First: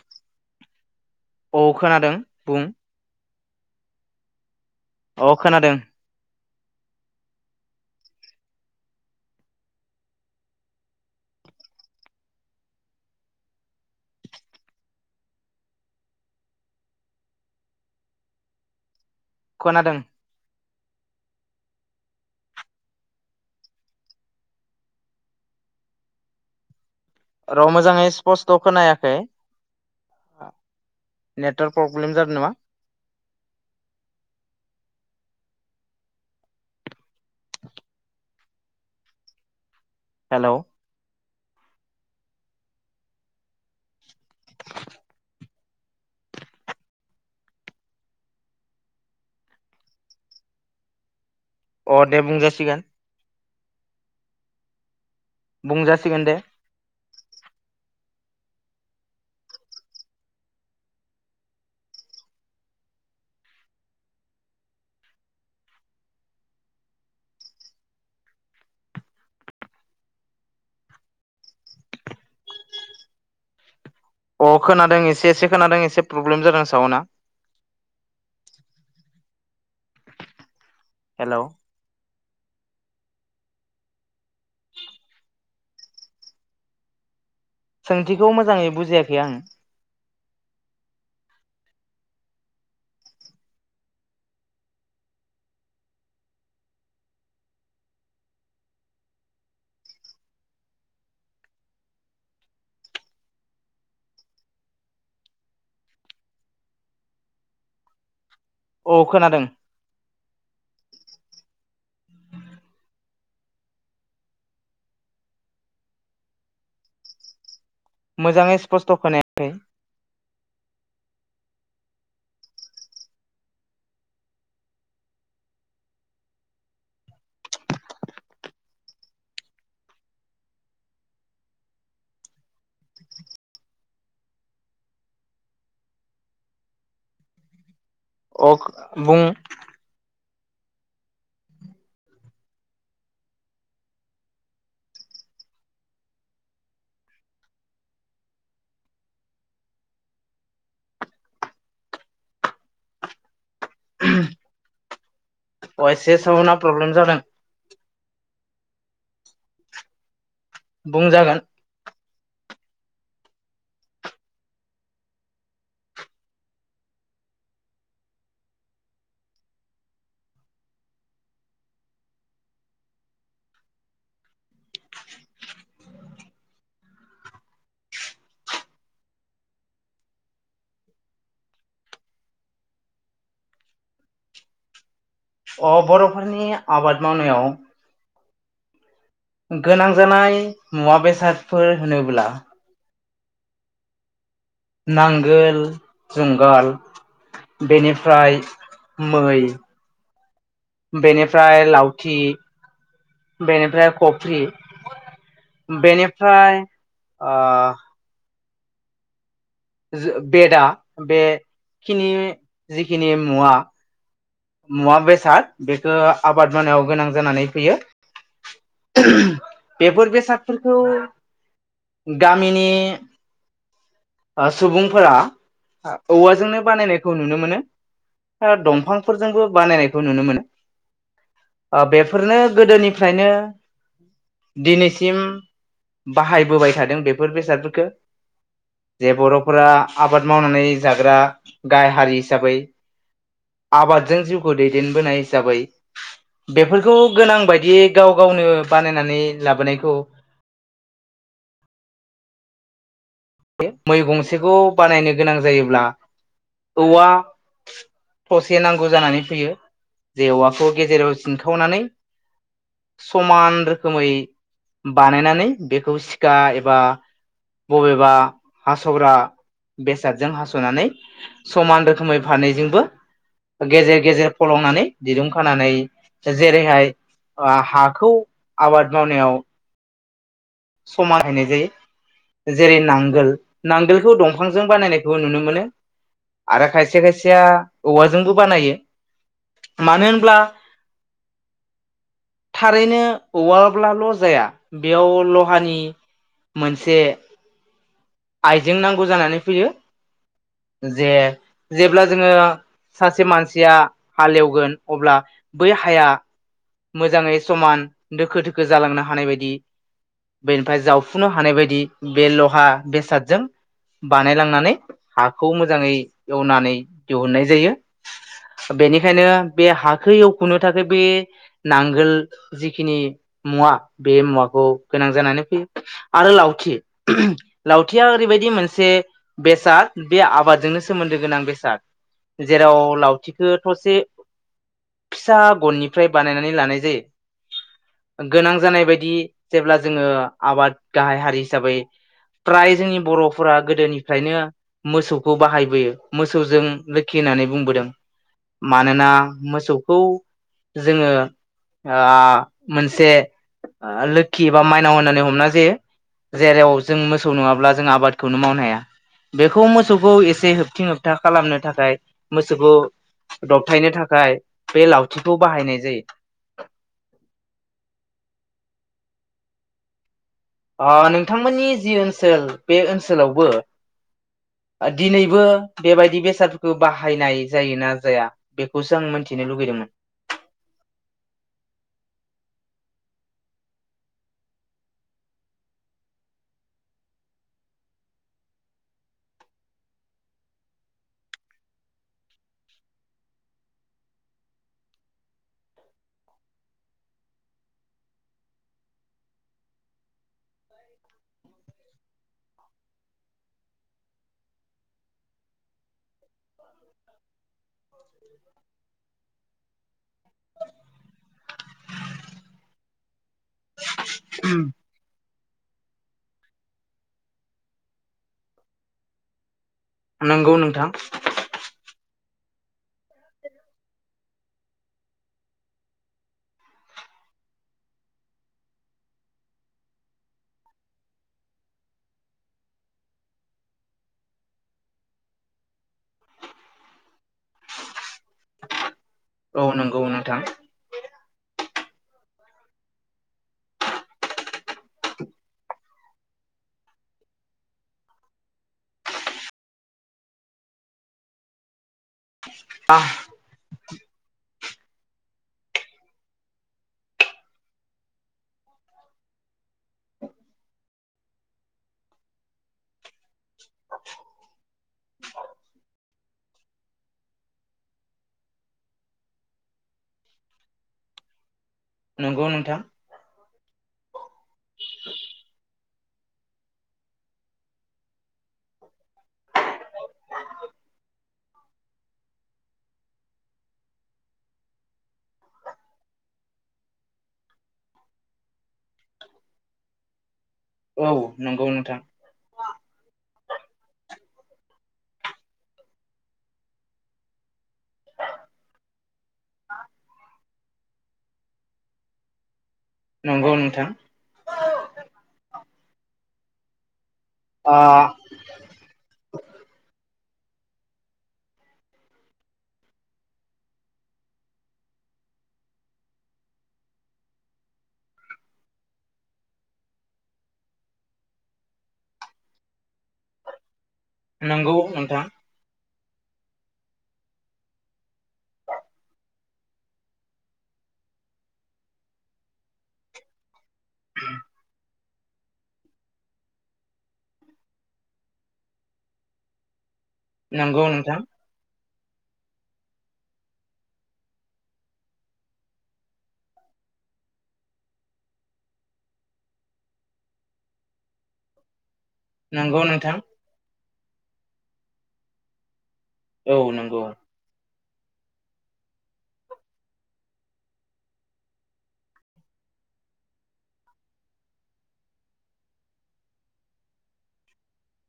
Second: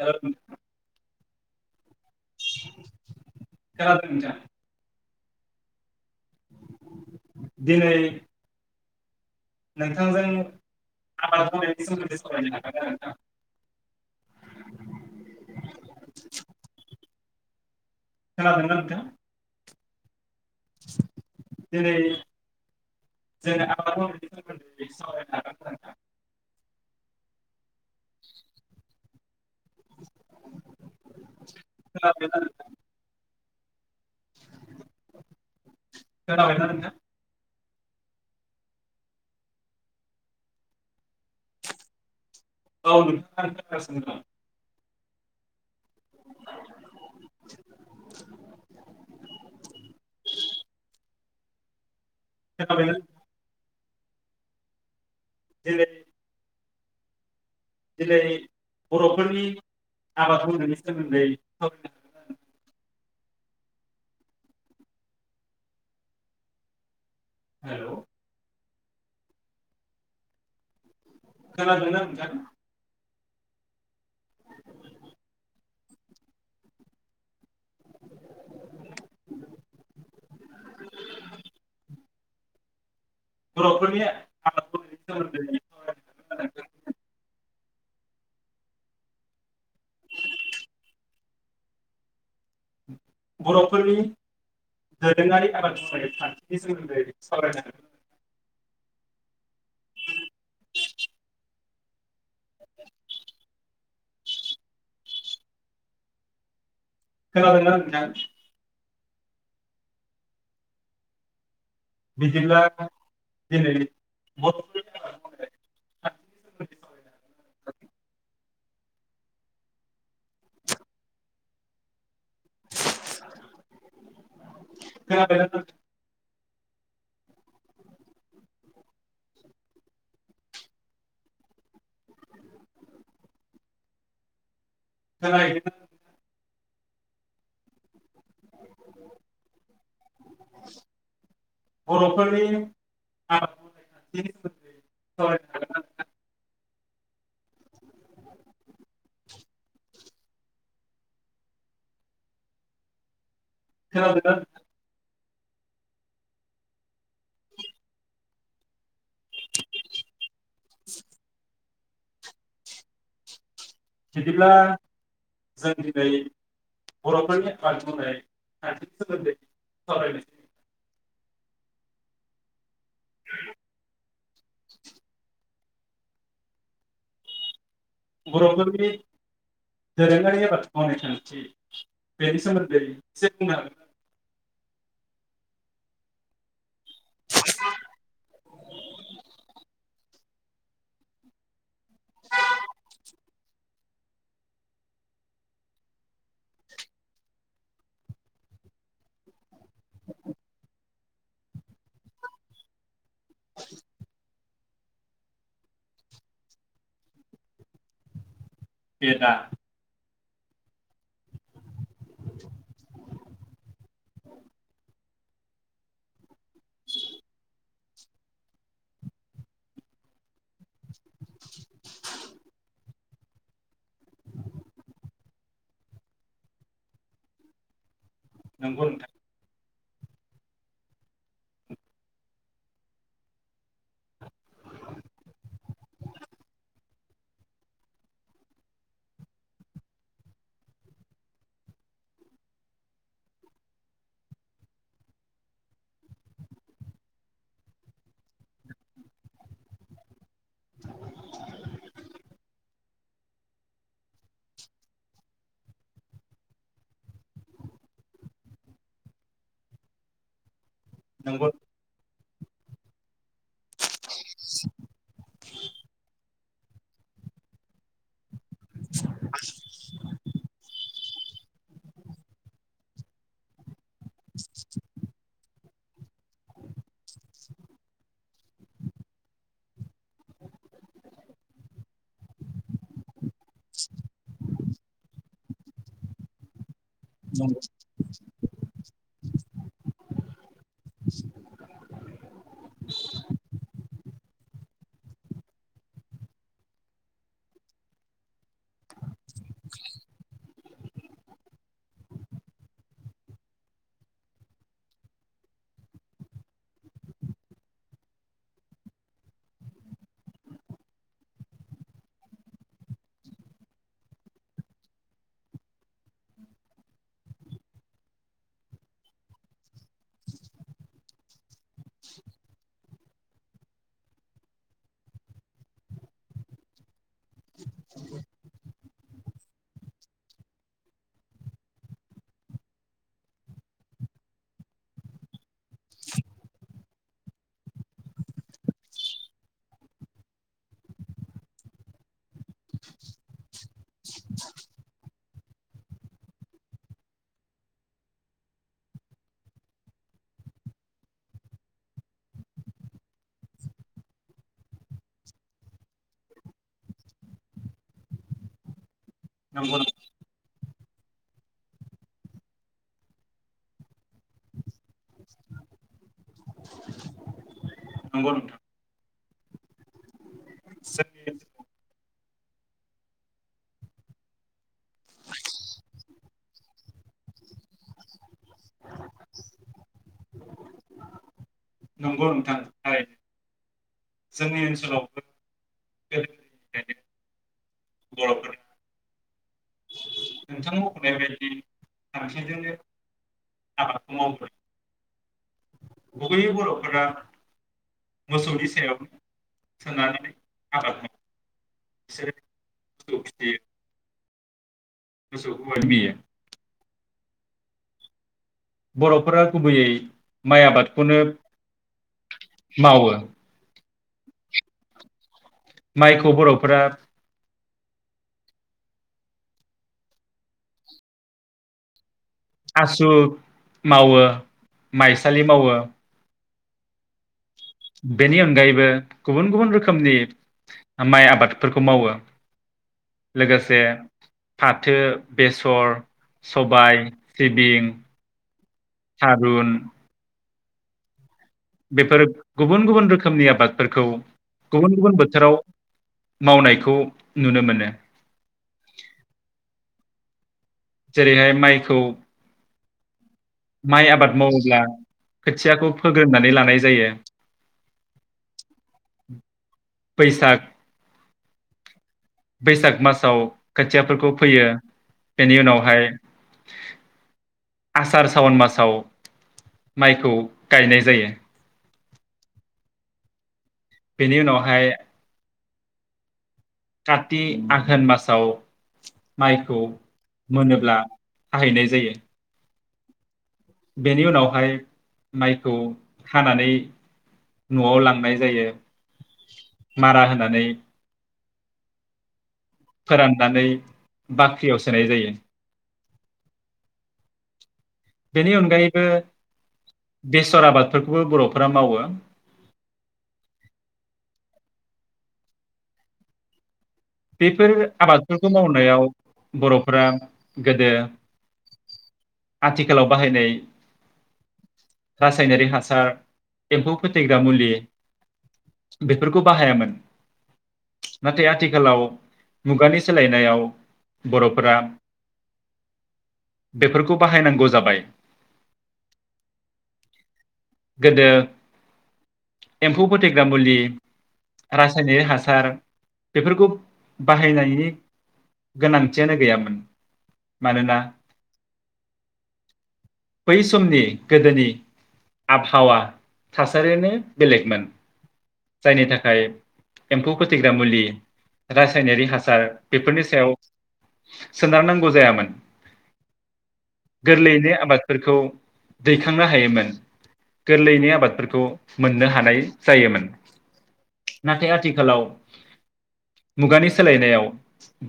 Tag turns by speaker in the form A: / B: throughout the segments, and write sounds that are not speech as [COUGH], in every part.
A: Hello
B: अ खोनादों बुं
A: [INAUDIBLE]
B: अ खोनादों
A: दिनै नोंथांजों आबाद मावनायनि सोमोन्दै सावरायनो हागोन ना नोंथां खोनादोंना नोंथां
B: खोनादों
A: जेरै जों आबाद मावनायनि सोमोन्दै सावरायनो हागोन ना नोंथां
B: र' मोजाङै स्पस्त' खोनायाखै नेटवार्क प्रब्लेम जादों
A: खोनाबायना
B: नामा
A: नोंथां खोनाबायना नोंथां
B: हेल'
A: औ नोंथां खोनागासिनो दं [INAUDIBLE]
B: अ दे बुंजासिगोन
A: खोनाबायना नोंथां दिनै
B: बुंजासिगोन दे
A: दिनै बर'फोरनि आबाद मावनायनि सोमोन्दै [UNINTELLIGIBLE] हेल' खोनादोंना नोंथां
B: अ खोनादों एसे एसे खोनादों एसे प्रब्लेम जादों सावोना हेल'
A: बर'फोरनि आबाद मावनायनि सोमोनदै
B: सोंथिखौ मोजाङै बुजियाखै आं
A: बर'फोरनि दोरोङारि आबाद मावनाय खान्थिनि सोमोन्दै सावराय नांगोन खोनादोंना नोंथां
B: औ खोनादों
A: बिदिब्ला दिनै [UNINTELLIGIBLE]
B: मोजाङै स्पस्त' खोनायाखै
A: खोनादोंना नोंथां [UNINTELLIGIBLE]
B: अ बुं
A: बर'फोरनि [UNINTELLIGIBLE] सोमोन्दै सावरायनो हागोन ना नोंथां खोनादोंना नोंथां
B: अ एसे सावना प्रब्लेम जादों बुंजागोन
A: बिदिब्ला जों दिनै बर'फोरनि आबाद मावनाय खानथिनि सोमोन्दै सावरायनोसै [INAUDIBLE] बर'फोरनि दोरोङारि आबाद मावनाय खानथि बेनि सोमोन्दै एसे बुंना हागोन नामा नोंथां
B: अ बर'फोरनि आबाद मावनायाव
A: [INAUDIBLE]
B: गोनां जानाय मुवा बेसादफोर होनोब्ला नांगोल जुंगाल बेनिफ्राय मै बेनिफ्राय लावथि बेनिफ्राय कफ्रि बेनिफ्राय
A: बे दा
B: बेदा बेखिनि जिखिनि मुवा मुवा बेसाद बेखौ आबाद मावाव गोनां जानानै फैयो बेफोर बेसादफोरखौ गामिनि सुबुंफोरा औवाजोंनो बानायनायखौ नुनो मोनो
A: नंगौ नोंथां
B: दंफांफोरजोंबो बानायनाय नुनो मोनो बेफोरनो गोदोनिफ्रायनो दिनैसिम बाहायबोबाय थादों बेफोर बेसादफोरखौ जे बर'फोरा आबाद मावनानै जाग्रा गाहाय हारि हिसाबै आबादजों जिउखौ दैदेनबोनाय हिसाबै बेफोरखौ गोनां बायदियै गाव गावनो बानायनानै लाबोनायखौ मै गंसेखौ बानायनो गोनां जायोब्ला औवा थसे नांगौ जानानै फैयो जे औवाखौ गेजेराव
A: नंगौ
B: सिनखावनानै समान रोखोमै बानायनानै बेखौ सिखा एबा बबेबा हास'ग्रा बेसादजों हास'नानै समान रोखोमै फारनैैजोंबो गेजेर गेजेर फलंनानै दिरुं खानानै जेरैहाय हाखौ आबाद मावनायाव समाहायनाय जायो जेरै नांगोल नांगोलखौ दंफांजों बानायनायखौबो नुनो मोनो आरो खायसे खायसे खायसेया
A: नंगौ
B: औवाजोंबो बानायो मानो होनब्ला थारैनो औवा ब्लाल' जाया बेयाव लहा नि मोनसे आइजें नांगौ जानानै फैयो जे जेब्ला जोङो सासे मानसिया हालेवगोन अब्ला बै हाया मोजाङै समान दोखो दोखो जालांनो हानाय बायदि बेनिफ्राय जावफुनो हानाय बायदि बे लहा बेसादजों बानायलांनानै हाखौ मोजाङै एवनानै दिहुननाय जायो बेनिखायनो बे हाखौ एवखुनो थाखाय बे नांगोल जिखिनि मुवा बे मुवाखौ गोनां जानानै फैयो आरो लावथि लावथिया ओरैबायदि मोनसे बेसाद बे आबादजोंनो सोमोन्दो गोनां बेसाद जेराव लावथिखौ थसे फिसा गननिफ्राय बानायनानै लानाय जायो गोनां जानाय बायदि जेब्ला जोङो आबाद गाहाय हारि हिसाबै फ्राय जोंनि बर'फोरा गोदोनिफ्रायनो मोसौखौ बाहायबोयो मोसौजों लोखि होननानै बुंबोदों मानोना मोसौखौ जोङो मोनसे लोखि बा माइनाव होननानै हमना जायो जेराव जों मोसौ नङाब्ला जों आबादखौनो मावनो हाया बेखौ
A: नंगौ
B: मोसौखौ एसे होब होबथिं होबथा खालामनो थाखाय मोसौखौ दबथायनो थाखाय बे लावथिखौ बाहायनाय जायो
A: नंगौ नोंथां
B: ओ
A: जोंनि
B: नोंथांमोननि जि ओनसोल बे ओनसोलावबो दिनैबो बेबायदि बेसादफोरखौ बाहायनाय जायोना जाया बेखौसो आं मिथिनो लुुबैदोंमोन
A: नंगौ नोंथां थारैनो जोंनि ओनसोलावबो गोदायनिफ्रायनो बर'फोरा नोंथां मख'नाय बायदि [UNINTELLIGIBLE] आबादखौ मावबोदों गुबैयै बर'फोरा मोसौनि सायाव बिसोरो मोसौ फिसियो [UNINTELLIGIBLE]
B: [UNINTELLIGIBLE]
A: बर'फोरा गुबैयै माइ आबादखौनो मावो
B: ओम
A: माइखौ बर'फोरा
B: नंगौ नोंथां
A: आसु मावो माइसालि मावो बेनि अनगायैबो गुबुन गुबुन रोखोमनि माइ आबादफोरखौ मावो लोगोसे फाथो बेसर सबाय सिबिं
B: औ
A: थारुन
B: नंगौ नोंथां
A: बेफोर गुबुन गुबुन रोखोमनि आबादफोरखौ गुबुन गुबुन बोथोराव मावनायखौ नुनो मोनो जेरैहाय माइखौ
B: आ
A: माइ आबाद मावोब्ला खोथियाखौ फोग्रोननानै लानाय जायो बैसाग बैसाग मासाव खोथियाफोरखौ फोयो बेनि उनावहाय आसार सावन मासाव माइखौ गायनाय जायो
B: नंगौ नोंथां
A: बेनि उनावहाय कति आघोन मासाव माइखौ मोनोब्ला फाहैनाय जायो। बेनि उनावहाय माइखौ खानानै न'आव लांनाय जायो मारा होनानै
B: औ। नंगौ नोंथां।
A: फोराननानै बाख्रियाव सोनाय जायो। बेनि अनगायैबो बेसर आबादफोरखौबो बर'फोरा मावो
B: नंगौ नोंथां।
A: बेफोर
B: आ
A: आबादफोरखौ मावनो बर'फोरा गोदो आथिखालाव बाहायनाय रासायनारिक हासार एम्फौ फोथैग्रा मुलि बेफोरखौ बाहायामोन नाथाय आथिखालाव मुगानि सोलायनायाव
B: नंगौ
A: बर'फोरा
B: नोंथां।
A: बेफोरखौ बाहायनांगौ जाबाय गोदो एम्फौ फोथेग्रा मुलि रासायनिक हासार बेफोरखौ बाहायनायनि गोनांथियानो गैयामोन।
B: नंगौ
A: मानोना
B: नोंथां।
A: बै समनि गोदोनि आबहावा थासारियानो बेलेगमोन जायनि थाखाय एम्फौ फोथैग्रा मुलि रा रासायनारि हासार
B: नंगौ नोंथां
A: बेफोरनि सायाव सोनारनांगौ जायामोन।
B: औ नंगौ
A: गोरलैयैनो आबाद फोरखौ दैखांनो हायोमोन गोरलैयैनो आबादफोरखौ मोननो हानाय जायोमोन नाथाय आथिखालाव मुगानि सोलायनायाव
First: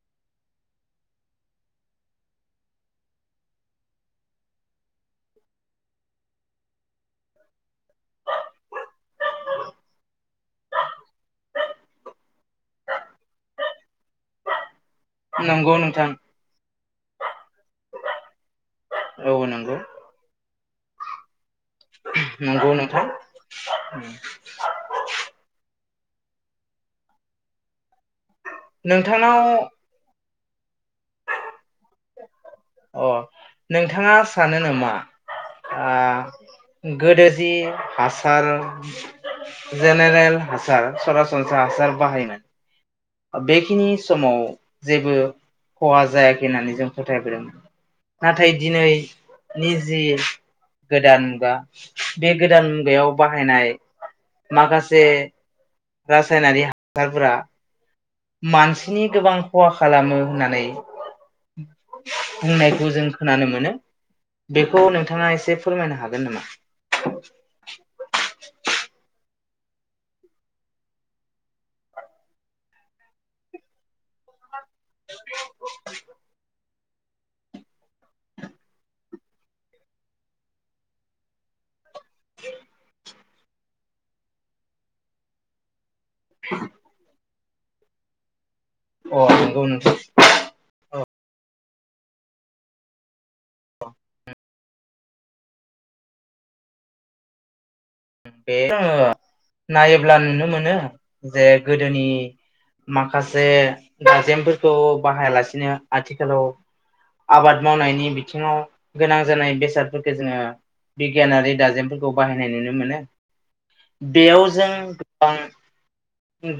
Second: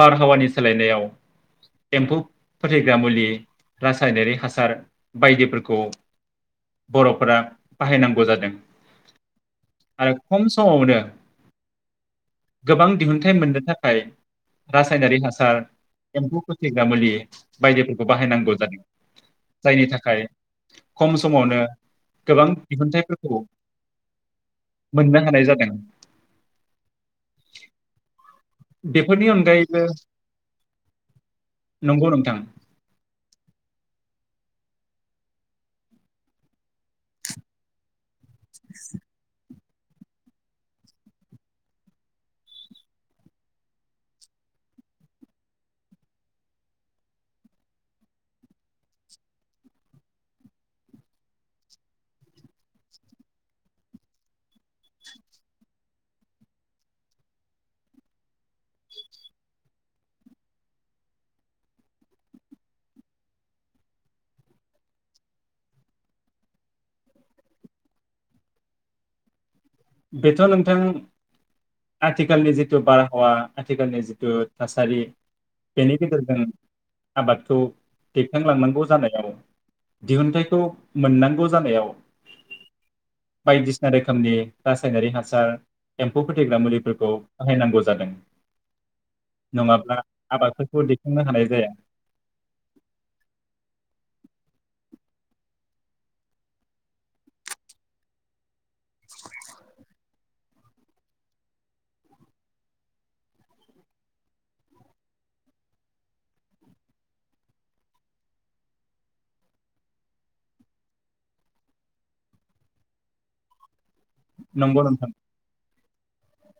A: बारहावानि सोलायनायाव एम्फौ फोथैग्रा मुलि रासायनारि हासार बायदिफोरखौ बर'फोरा बाहायनांगौ जादों आरो खम समावनो गोबां दिहुन। फाइ मोननो थाखाय रासायनारि हासार
B: नंगौ नोंथां
A: एम्फौ फोथग्रा मुलि बायदिफोरखौ बाहायनांगौ जादों
B: औ नंगौ
A: जायनि थाखाय खम समावनो गोबां
B: नंगौ नोंथां
A: दिहुनथायाइफोरखौ मोननो हानाय जादों। बेफोरनि
B: नोंथांनाव
A: अनगायैबो नोंगौ नोंथां।
B: अ नोंथाङा सानो नामा गोदो जि हासार [INAUDIBLE] जेनेरेल हासार सरासनस्रा हासार बाहायोमोन बेखिनि समाव जेबो खहा जायाखै होननानै जों फोथायबोदोंमोन। नाथाय दिनैनि जि गोदान मुगा बे गोदान मुगायाव बाहायनाय माखासे रासायनारि हासारफोरा मानसिनि गोबां खहा खालामो होननानै बुंनायखौ जों खोनानो मोनो बेखौ नोंथाङा एसे फोरमायनो हागोन नामा?
A: बेथ' नोंथां आथिखालनि जिथु बारहावा आथिखालनि जिथु। थासारि बेनि गेजेरजों आबादखौ दैखांलांनांगौ जानायाव दिहुनथाइखौ मोननांगौ जानायाव बायदिसिना रोखोमनि रासायनारि हासार एम्फौ फोैग्रा मुलिफोरखौ बाहायनांगौ जादों
B: अ नंगौ नोंथां
A: नङाब्ला आबादफोरखौ दैखांनो नो हानाय जाया
B: [UNINTELLIGIBLE] नायोब्ला नुनो मोनो जे गोदोनि माखासे दाजेमफोरखौ बाहायालासिनो आथिखालाव आबाद मावनायनि बिथिङाव गोनां जानाय बेसादफोरखौ जोङो बिगियानारि दाजेमफोरखौ बाहायनाय नुनो मोनो। बेयाव जों
A: नंगौ नोंथां
B: गोबां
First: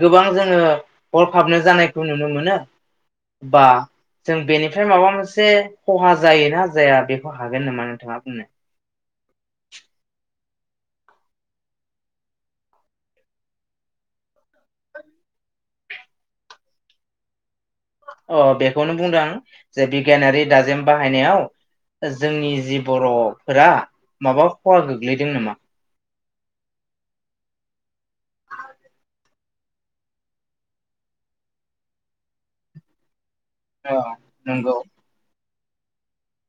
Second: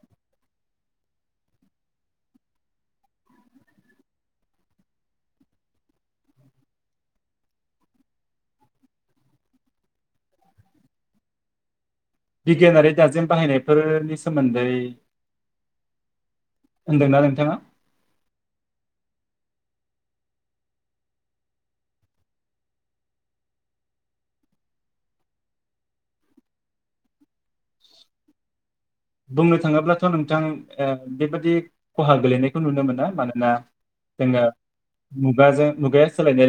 B: गोबां जोङो हरखाबनो जानायखौ नुनो मोनो बा जों बेनिफ्राय माबा मोनसे खहा जायोना जाया बेखौ हागोन नामा नोंथाङा बुंनो
A: बिगियानारि दाजेम बाहायनायफोरनि सोमोन्दै होनदोंना नोंथाङा?
B: अ बेखौनो बुंदों आं जे बिगियानारि दाजेम बाहायनायाव जोंनि जि बर'फोरा माबा खहा गोग्लैदों नामा? [INAUDIBLE]
A: बुंनो थाङोब्लाथ' नोंथां बेबादि खहा गोलैनायखौ नुनो मोना मानो ना
B: औ
A: जोङो
B: नंगौ
A: मुगाजों मुगाया सोलायनाय लोगो लोगो